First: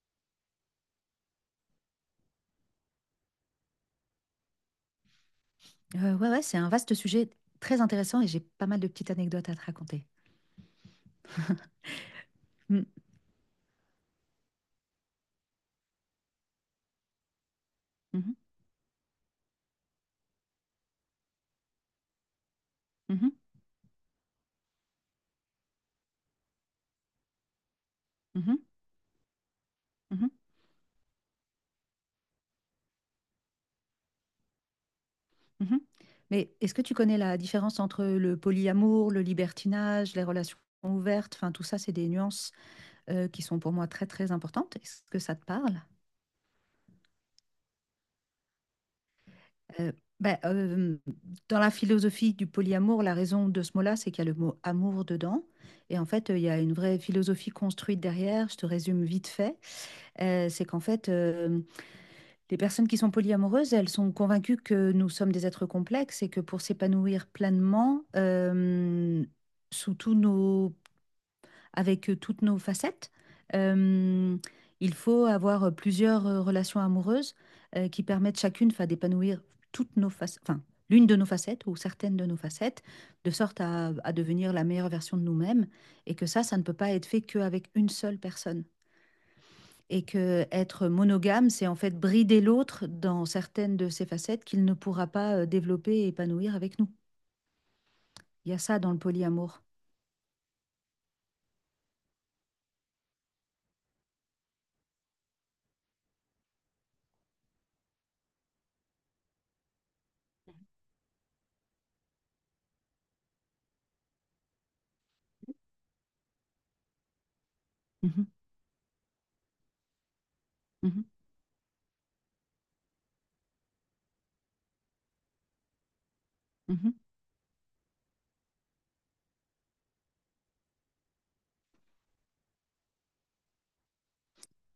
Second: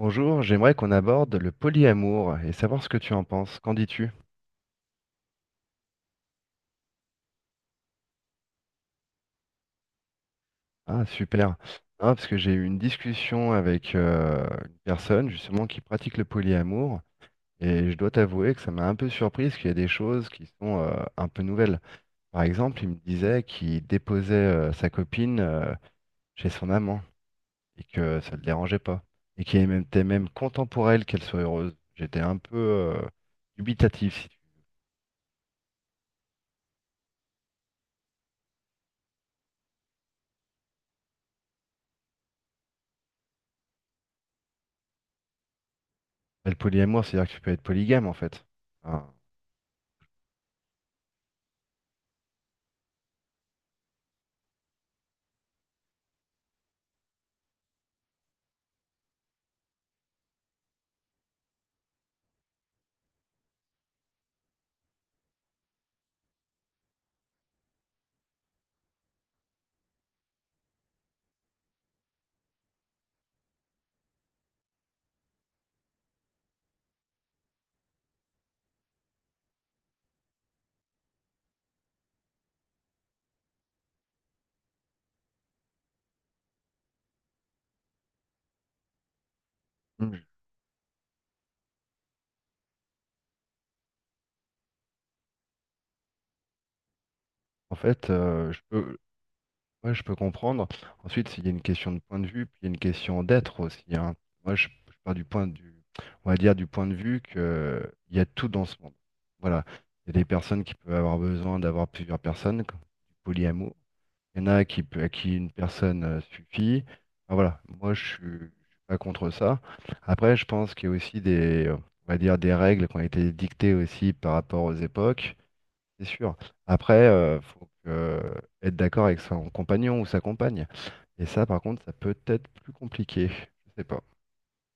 Bonjour, j'aimerais qu'on aborde le polyamour et savoir ce que tu en penses. Qu'en dis-tu? Ouais, ouais, c'est un vaste sujet très intéressant et j'ai pas mal de petites anecdotes à te raconter. Ah, super. Non, parce que j'ai eu une Mmh. discussion avec une personne justement qui pratique le polyamour et je dois Mmh mh. t'avouer que ça m'a un peu surprise qu'il y a des choses qui sont un peu nouvelles. Par exemple, il me Mmh mh. disait qu'il déposait sa copine chez son amant et que ça ne le Mmh. dérangeait pas et qu'il était même Mmh. content pour elle qu'elle soit heureuse. J'étais un peu dubitatif. Si tu Mmh. Mais est-ce que tu connais la différence entre le polyamour, le libertinage, les relations ouvertes? Enfin, tout ça, c'est des nuances, qui sont pour moi très, très importantes. Est-ce que ça te parle? veux. Le polyamour, c'est-à-dire que tu peux être polygame en fait. Enfin, Heu, bah, dans la philosophie du polyamour, la raison de ce mot-là, c'est qu'il y a le mot «amour» dedans et en fait, il y a une vraie philosophie construite derrière. Je te résume vite fait. C'est qu'en fait, les personnes qui sont polyamoureuses, elles sont convaincues que nous sommes des êtres complexes et que pour s'épanouir pleinement, sous avec toutes nos facettes, euh, il faut avoir plusieurs relations amoureuses qui permettent chacune, enfin, d'épanouir toutes nos facettes, enfin, l'une de nos facettes ou certaines de nos facettes, de sorte à devenir la meilleure version de nous-mêmes. Et que ça ne peut pas être fait qu'avec une seule personne et mm. que être monogame, c'est en fait brider l'autre dans certaines de ses facettes qu'il ne pourra pas développer et épanouir avec nous. En fait, Il y a ça dans le polyamour. ouais, je peux comprendre. Ensuite, il y a une question de point de vue, puis il y a une question d'être aussi, hein. Moi, je pars on va dire du point de vue que il y a tout dans ce monde. Voilà. Il y a des personnes qui peuvent avoir besoin d'avoir plusieurs personnes, comme du polyamour. Il y en a qui peut, à qui une personne suffit. Enfin, voilà. Moi, Mhm, je suis pas contre ça. Après, je pense qu'il y a mhm, aussi on va dire des règles qui ont été dictées aussi par rapport aux époques. C'est sûr. mhm. Après, être d'accord avec son compagnon ou sa compagne. Et ça, par contre, ça peut être plus compliqué. Je sais pas.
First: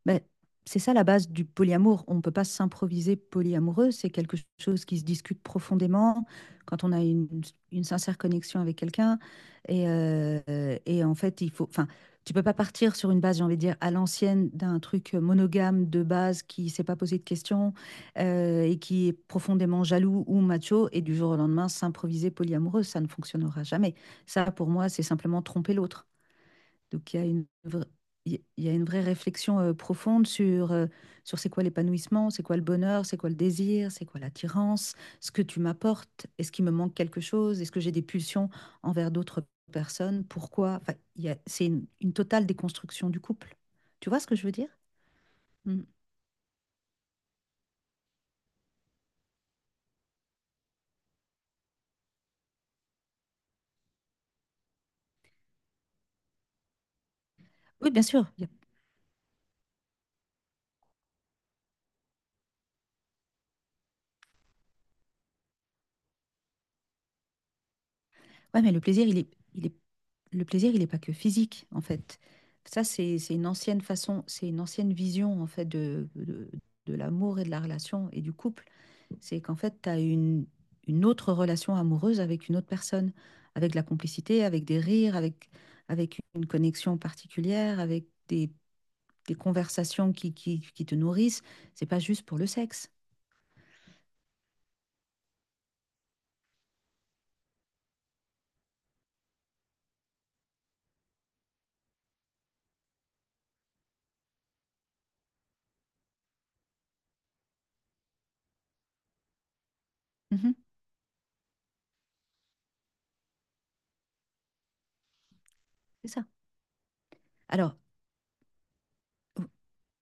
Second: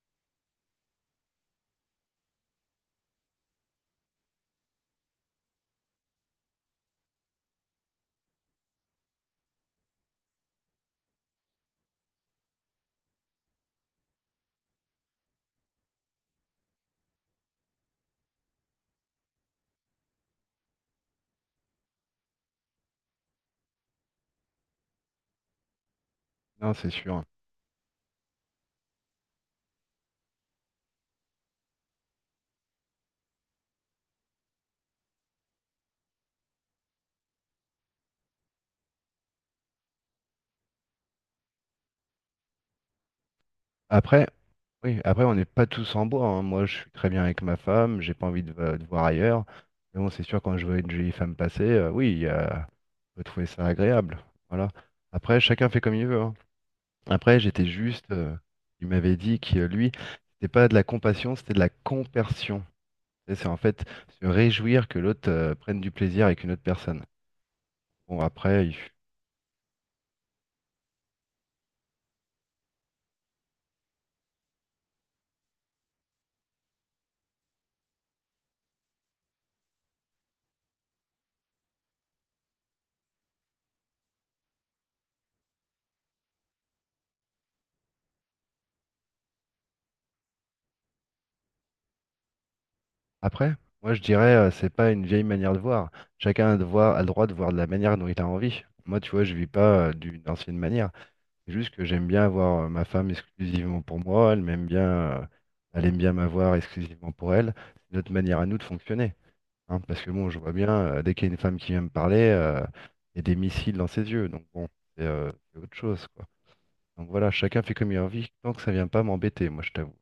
Ben, c'est ça la base du polyamour. On ne peut pas s'improviser polyamoureux. C'est quelque chose qui se discute profondément quand on a une sincère connexion avec quelqu'un. Et, euh, et en fait, il faut, enfin, tu peux pas partir sur une base, j'ai envie de dire, à l'ancienne d'un truc monogame de base qui s'est pas posé de questions et qui est profondément jaloux ou macho et du jour au lendemain s'improviser polyamoureux. Ça ne fonctionnera jamais. Ça, pour moi, c'est simplement tromper l'autre. Non, c'est Donc, sûr. Il y a une vraie réflexion profonde sur, sur c'est quoi l'épanouissement, c'est quoi le bonheur, c'est quoi le désir, c'est quoi l'attirance, ce que tu m'apportes, est-ce qu'il me manque quelque chose, est-ce que j'ai des pulsions envers d'autres personnes, pourquoi, enfin, c'est une totale déconstruction du couple. Tu vois ce Après, que je veux dire? oui, après, on n'est pas Mm. tous en bois, hein. Moi, je suis très bien avec ma femme. J'ai pas envie de voir ailleurs. Mais bon, c'est sûr, quand je vois une jolie femme passer, oui, on peut trouver ça agréable. Voilà. Après, chacun fait comme il veut, hein. Après, j'étais Oui, bien juste. sûr. Il m'avait dit que lui, c'était pas de la compassion, c'était de la compersion. Et c'est en fait se réjouir que l'autre prenne du plaisir avec une autre personne. Bon, Ouais, mais il est, le plaisir, il n'est pas que physique, en fait. Ça, c'est une ancienne façon, c'est une ancienne vision, en fait, de l'amour et de la relation et du couple. C'est qu'en fait, tu as une autre relation amoureuse avec une autre personne, avec de la complicité, avec des rires, avec, avec une connexion particulière, avec des conversations qui te nourrissent. C'est pas juste pour le sexe. après, moi je dirais, c'est pas une vieille manière de voir. A le droit de voir de la manière dont il a envie. Moi, tu vois, je vis pas d'une ancienne manière. C'est juste que j'aime bien avoir ma femme exclusivement pour moi. Elle m'aime bien, elle aime bien m'avoir exclusivement pour elle. C'est notre manière à nous de fonctionner, hein, parce que bon, je vois Mhm, bien, dès qu'il y a une femme qui vient me parler, il y a des missiles dans ses yeux. Donc bon, c'est autre chose, c'est ça. quoi. Donc voilà, chacun fait Alors, comme il a envie, tant que ça vient pas m'embêter, moi je t'avoue.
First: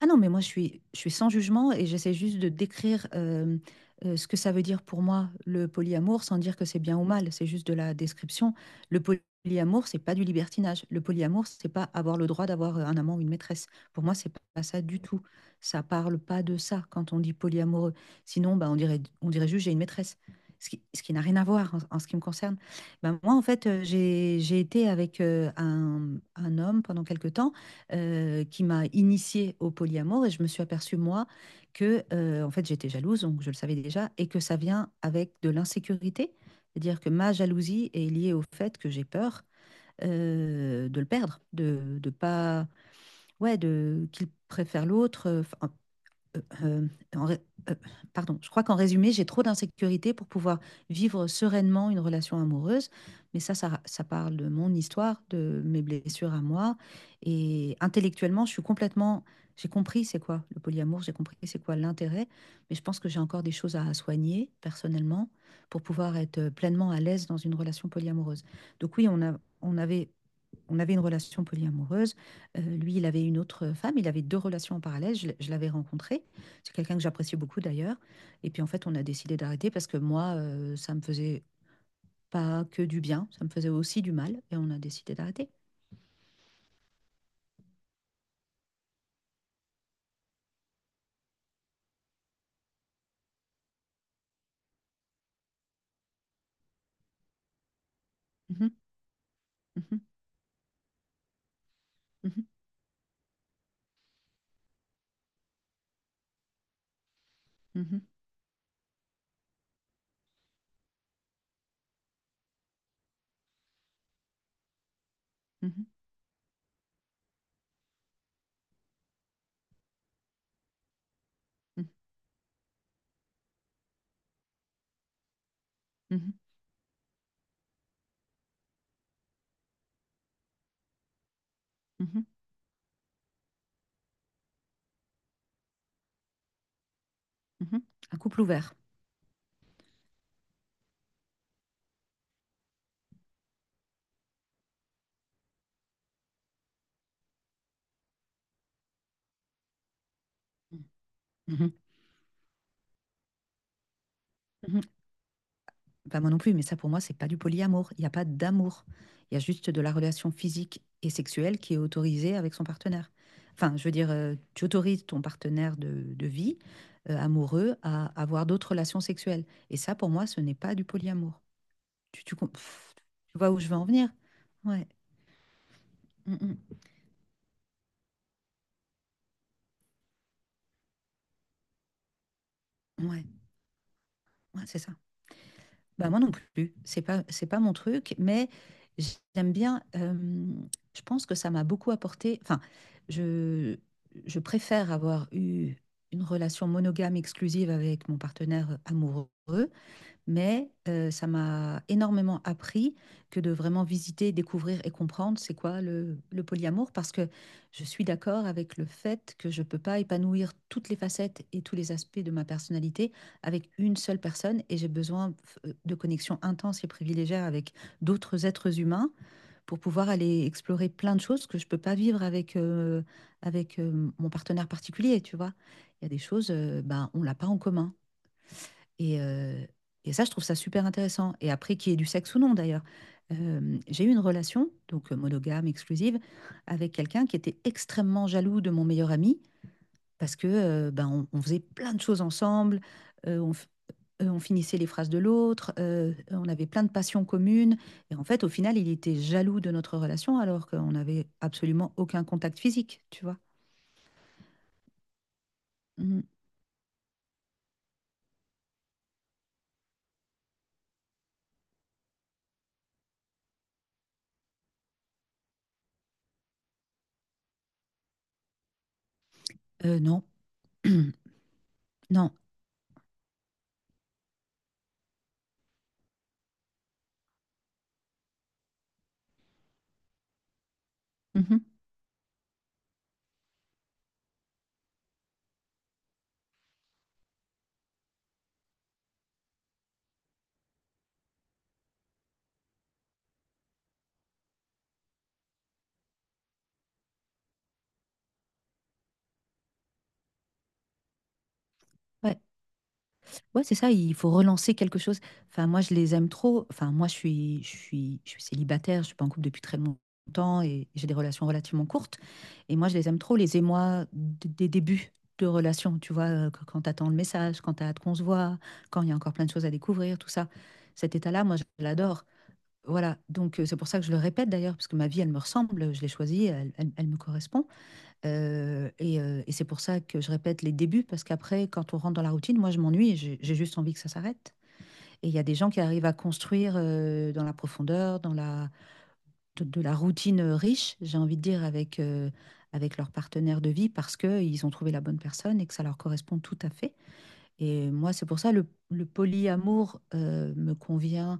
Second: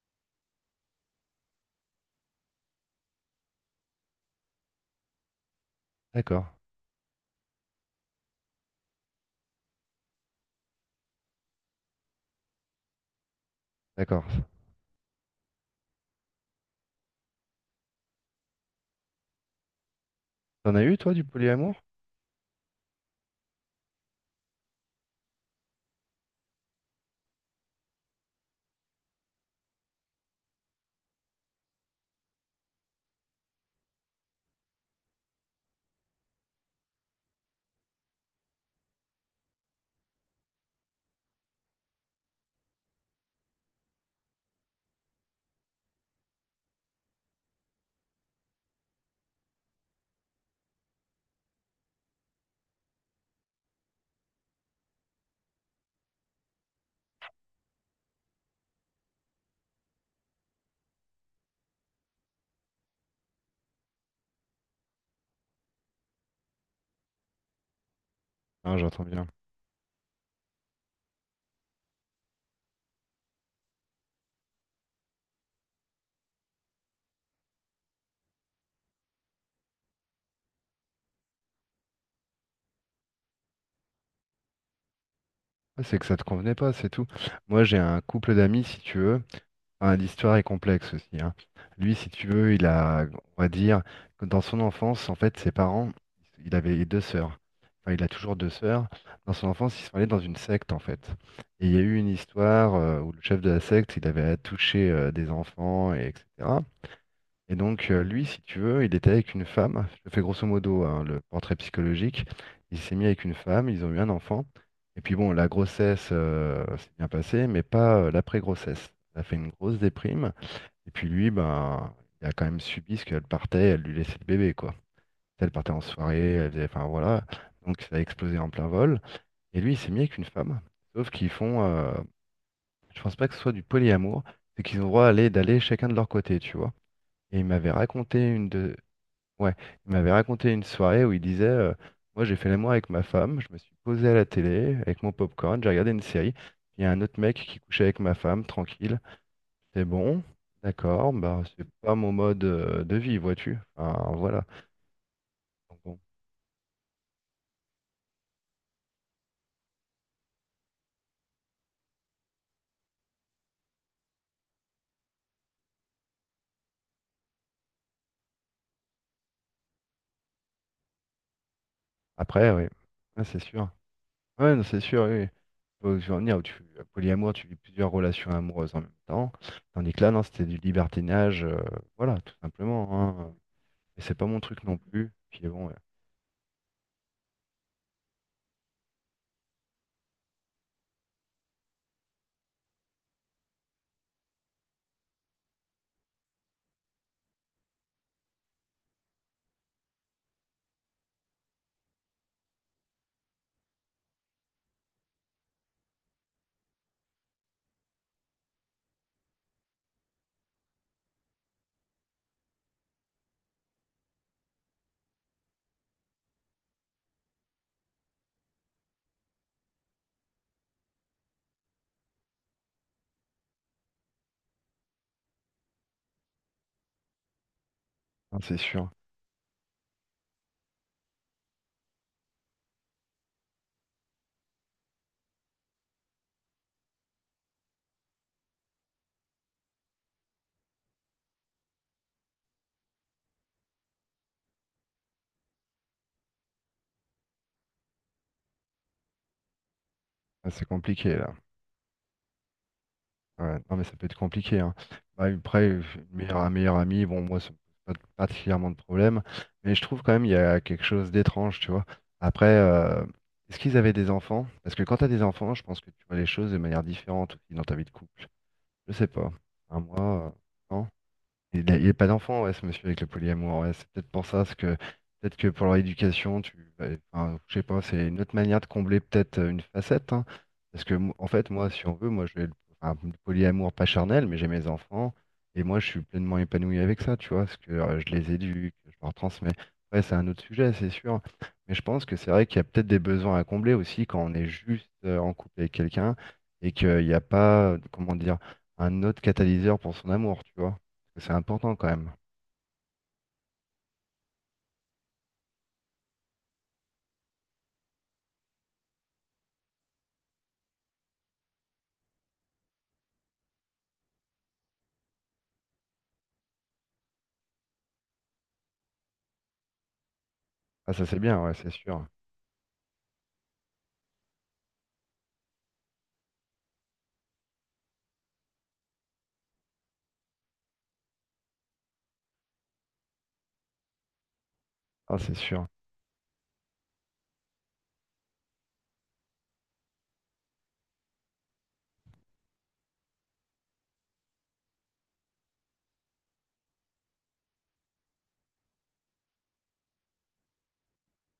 ah non, mais moi, je suis sans jugement et j'essaie juste de décrire ce que ça veut dire pour moi, le polyamour, sans D'accord, dire que c'est bien ou mal, c'est juste de la description. Le polyamour, c'est pas du libertinage. Le polyamour, c'est pas avoir le droit d'avoir un amant ou une maîtresse. Pour moi, d'accord. c'est pas ça du tout. Ça parle pas de ça quand on dit polyamoureux. Sinon, bah, on dirait juste j'ai une maîtresse, T'en as eu ce qui toi n'a du rien à voir polyamour? En ce qui me concerne. Bah, moi, en fait, j'ai été avec un homme pendant quelques temps qui m'a initiée au polyamour et je me suis aperçue, moi, que en fait, j'étais jalouse, donc je le savais déjà, et que ça vient avec de l'insécurité. C'est-à-dire que ma jalousie est liée au fait que j'ai peur de le perdre, de pas, ouais, de qu'il préfère l'autre. Enfin, euh, euh, euh, en ré- euh, pardon, je crois qu'en résumé, j'ai trop d'insécurité pour pouvoir vivre sereinement une relation amoureuse. Mais ça parle de mon histoire, de mes blessures à moi. Et intellectuellement, je suis complètement... J'ai compris c'est quoi le polyamour, j'ai compris c'est quoi l'intérêt. Mais je pense que j'ai encore des choses à soigner personnellement pour pouvoir être pleinement à l'aise dans une relation polyamoureuse. Ah, Donc j'entends oui, bien. On avait une relation polyamoureuse. Lui, il avait une autre femme. Il avait deux relations en parallèle. Je l'avais rencontré. C'est quelqu'un que j'appréciais beaucoup d'ailleurs. Et puis en fait, on a décidé d'arrêter parce que moi, ça me faisait pas que du bien, ça me faisait aussi du mal. Et on a décidé d'arrêter. Ah, c'est que ça te convenait pas, c'est tout. Moi j'ai un couple d'amis, si tu veux. Enfin, l'histoire est complexe aussi, hein. Lui, si tu veux, on va dire, que dans son enfance, en fait, ses parents, il avait deux sœurs. Enfin, il a toujours deux Mhm, sœurs. Dans son enfance, ils sont mhm, allés dans une secte, en fait. Et il y a eu une mhm, histoire où le chef de la secte, il avait à toucher des enfants, et etc. Et donc, lui, si tu veux, il était avec une femme. Je fais grosso modo hein, le portrait psychologique. Il s'est mis avec une femme, ils ont eu un enfant. Et puis bon, la grossesse s'est bien passée, mais pas l'après-grossesse. Ça a fait une grosse déprime. Et puis lui, mhm, ben, il a quand même subi ce qu'elle partait, elle lui laissait le bébé, quoi. Elle partait en mhm, soirée, elle faisait, enfin voilà. Donc ça a explosé en plein vol. Et lui, il s'est mis avec une femme. Sauf qu'ils font, mhm, mhm, je pense pas que ce soit du polyamour, c'est qu'ils ont le droit d'aller chacun de leur côté, tu vois. Et il mhm, m'avait mhm. Un raconté couple ouvert. Ouais, il m'avait raconté une soirée où il disait moi j'ai fait l'amour avec ma femme, je me suis posé à la télé avec mon popcorn, j'ai regardé une série, il y a un autre mec qui couchait avec ma femme, tranquille, c'est bon, Mhm, d'accord, bah c'est mhm, pas mon mode de vie, vois-tu. Enfin voilà. mhm. Donc bon. Pas moi non plus, mais ça pour moi, c'est pas du polyamour. Il n'y a pas d'amour. Il y a juste de la relation physique et sexuelle qui est autorisée avec son partenaire. Enfin, je veux dire, tu autorises ton partenaire de vie, amoureux, à avoir d'autres relations sexuelles. Et ça, pour moi, ce n'est pas du polyamour. Tu, tu, com- Après, oui, pff, ah, tu c'est vois où je sûr. veux en venir? Ouais, non, c'est Ouais, sûr, oui. Oui. Faut en venir où tu mm, polyamour, tu vis plusieurs relations amoureuses en même temps. Tandis que là, non, c'était du libertinage, voilà, tout simplement, mm. Ouais, hein. Et c'est pas mon ouais, truc non c'est ça. plus. Puis bon, ouais. Bah moi non plus, c'est pas mon truc, mais j'aime bien, je pense que ça m'a beaucoup apporté, enfin, je, je préfère avoir eu une relation monogame exclusive avec mon partenaire amoureux mais ça m'a énormément appris que de vraiment visiter, découvrir et comprendre c'est quoi le polyamour, parce que je suis d'accord avec le fait que je ne peux pas épanouir toutes les facettes et tous les aspects de ma personnalité avec une seule personne, et j'ai besoin de connexions intenses et privilégiées avec d'autres êtres humains pour pouvoir aller explorer plein de choses que je ne peux pas vivre avec mon partenaire particulier, tu vois. Il y a des choses, ben, on l'a pas en commun. Non, c'est sûr. Et, euh, et ça, je trouve ça super intéressant. Et après, qu'il y ait du sexe ou non, d'ailleurs. J'ai eu une relation, donc monogame, exclusive, avec quelqu'un qui était extrêmement jaloux de mon meilleur ami, parce que ben, on faisait plein de choses ensemble, euh, on, f- on finissait les phrases de l'autre, on avait plein de passions communes. Et en fait, au final, il était jaloux de notre relation, Ah, alors c'est qu'on compliqué n'avait là. absolument aucun contact physique, tu vois. Ouais. Non mais ça peut être compliqué, hein. Bah, après, Mhm. Un meilleur ami, bon moi ça me pose pas particulièrement de problème, mais je trouve quand même il y a quelque chose d'étrange, tu vois. Après, est-ce qu'ils avaient des enfants? Parce que quand tu as des enfants, je pense que tu vois les choses de manière différente aussi dans ta vie de couple. Je sais pas. Un Non, mois, non? Il a pas non. d'enfant, ouais, ce monsieur avec le polyamour. Ouais, c'est peut-être pour ça, parce que peut-être que pour leur éducation, tu, ouais, enfin, je sais pas, c'est une autre manière de combler peut-être une facette, hein. En fait, Mhm. moi, si on veut, moi, enfin, le polyamour pas charnel, mais j'ai mes enfants et moi, je suis pleinement épanoui avec ça, tu vois, parce que je les éduque, je leur transmets. Ouais, c'est un autre sujet, c'est sûr. Mais je pense que c'est vrai qu'il y a peut-être des besoins à combler aussi quand on est juste en couple avec quelqu'un et qu'il n'y a pas, comment dire, un autre catalyseur pour son amour, tu vois. C'est important quand même. Ouais. Ouais, c'est ça, il faut relancer quelque chose. Enfin, moi, je les aime trop. Enfin, moi, je suis célibataire, je suis pas en couple depuis très longtemps et j'ai des relations relativement courtes. Et moi, je les aime trop, les émois des débuts de relation, tu vois, quand t'attends le message, quand t'as hâte qu'on se voit, quand il y a encore plein de choses à découvrir, tout ça. Ah, ça Cet c'est bien, état-là, ouais, moi, je c'est sûr. l'adore. Voilà, donc c'est pour ça que je le répète d'ailleurs, parce que ma vie, elle me ressemble, je l'ai choisie, elle me correspond. Et c'est pour ça que je répète les débuts, parce qu'après, quand on rentre dans la routine, moi, je m'ennuie, et j'ai juste envie que ça s'arrête. Ah, Et il c'est y a des sûr. gens qui arrivent à construire dans la profondeur, de la routine riche, j'ai envie de dire, avec leur partenaire de vie, parce qu'ils ont trouvé la bonne personne et que ça leur correspond tout à fait. Et moi, c'est pour ça, le polyamour me convient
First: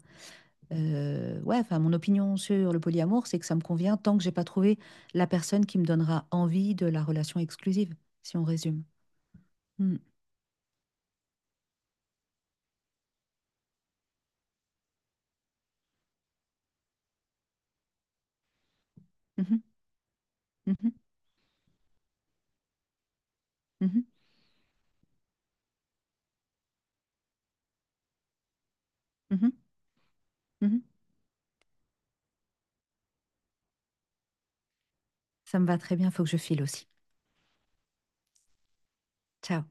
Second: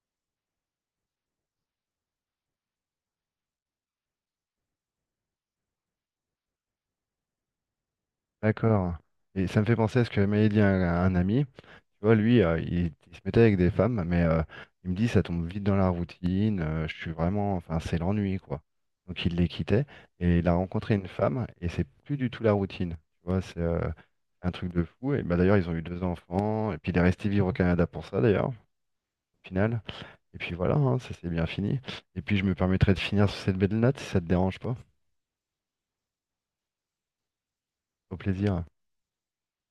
ouais, enfin, mon opinion sur le polyamour, c'est que ça me convient tant que j'ai pas trouvé la personne qui me donnera envie de la relation exclusive, si on résume. D'accord. Et ça me fait Hmm. penser à ce que m'avait dit un ami. Tu vois, lui, il se mettait avec des femmes, mais il me dit, ça tombe vite dans la routine. Je suis vraiment, enfin, c'est l'ennui, quoi. Donc il les Mhm, quittait et il a mhm, rencontré une femme et c'est plus du tout la routine. Tu vois, c'est un truc de fou. Et bah, d'ailleurs, ils ont eu deux enfants et puis il est resté vivre au Canada pour ça, d'ailleurs, au mhm, mhm, final. Et puis voilà, mhm. hein, ça s'est bien fini. Et puis je me permettrai de finir sur cette belle note si ça te dérange pas. Ça me va très bien, faut que je file aussi. Au plaisir. Ciao.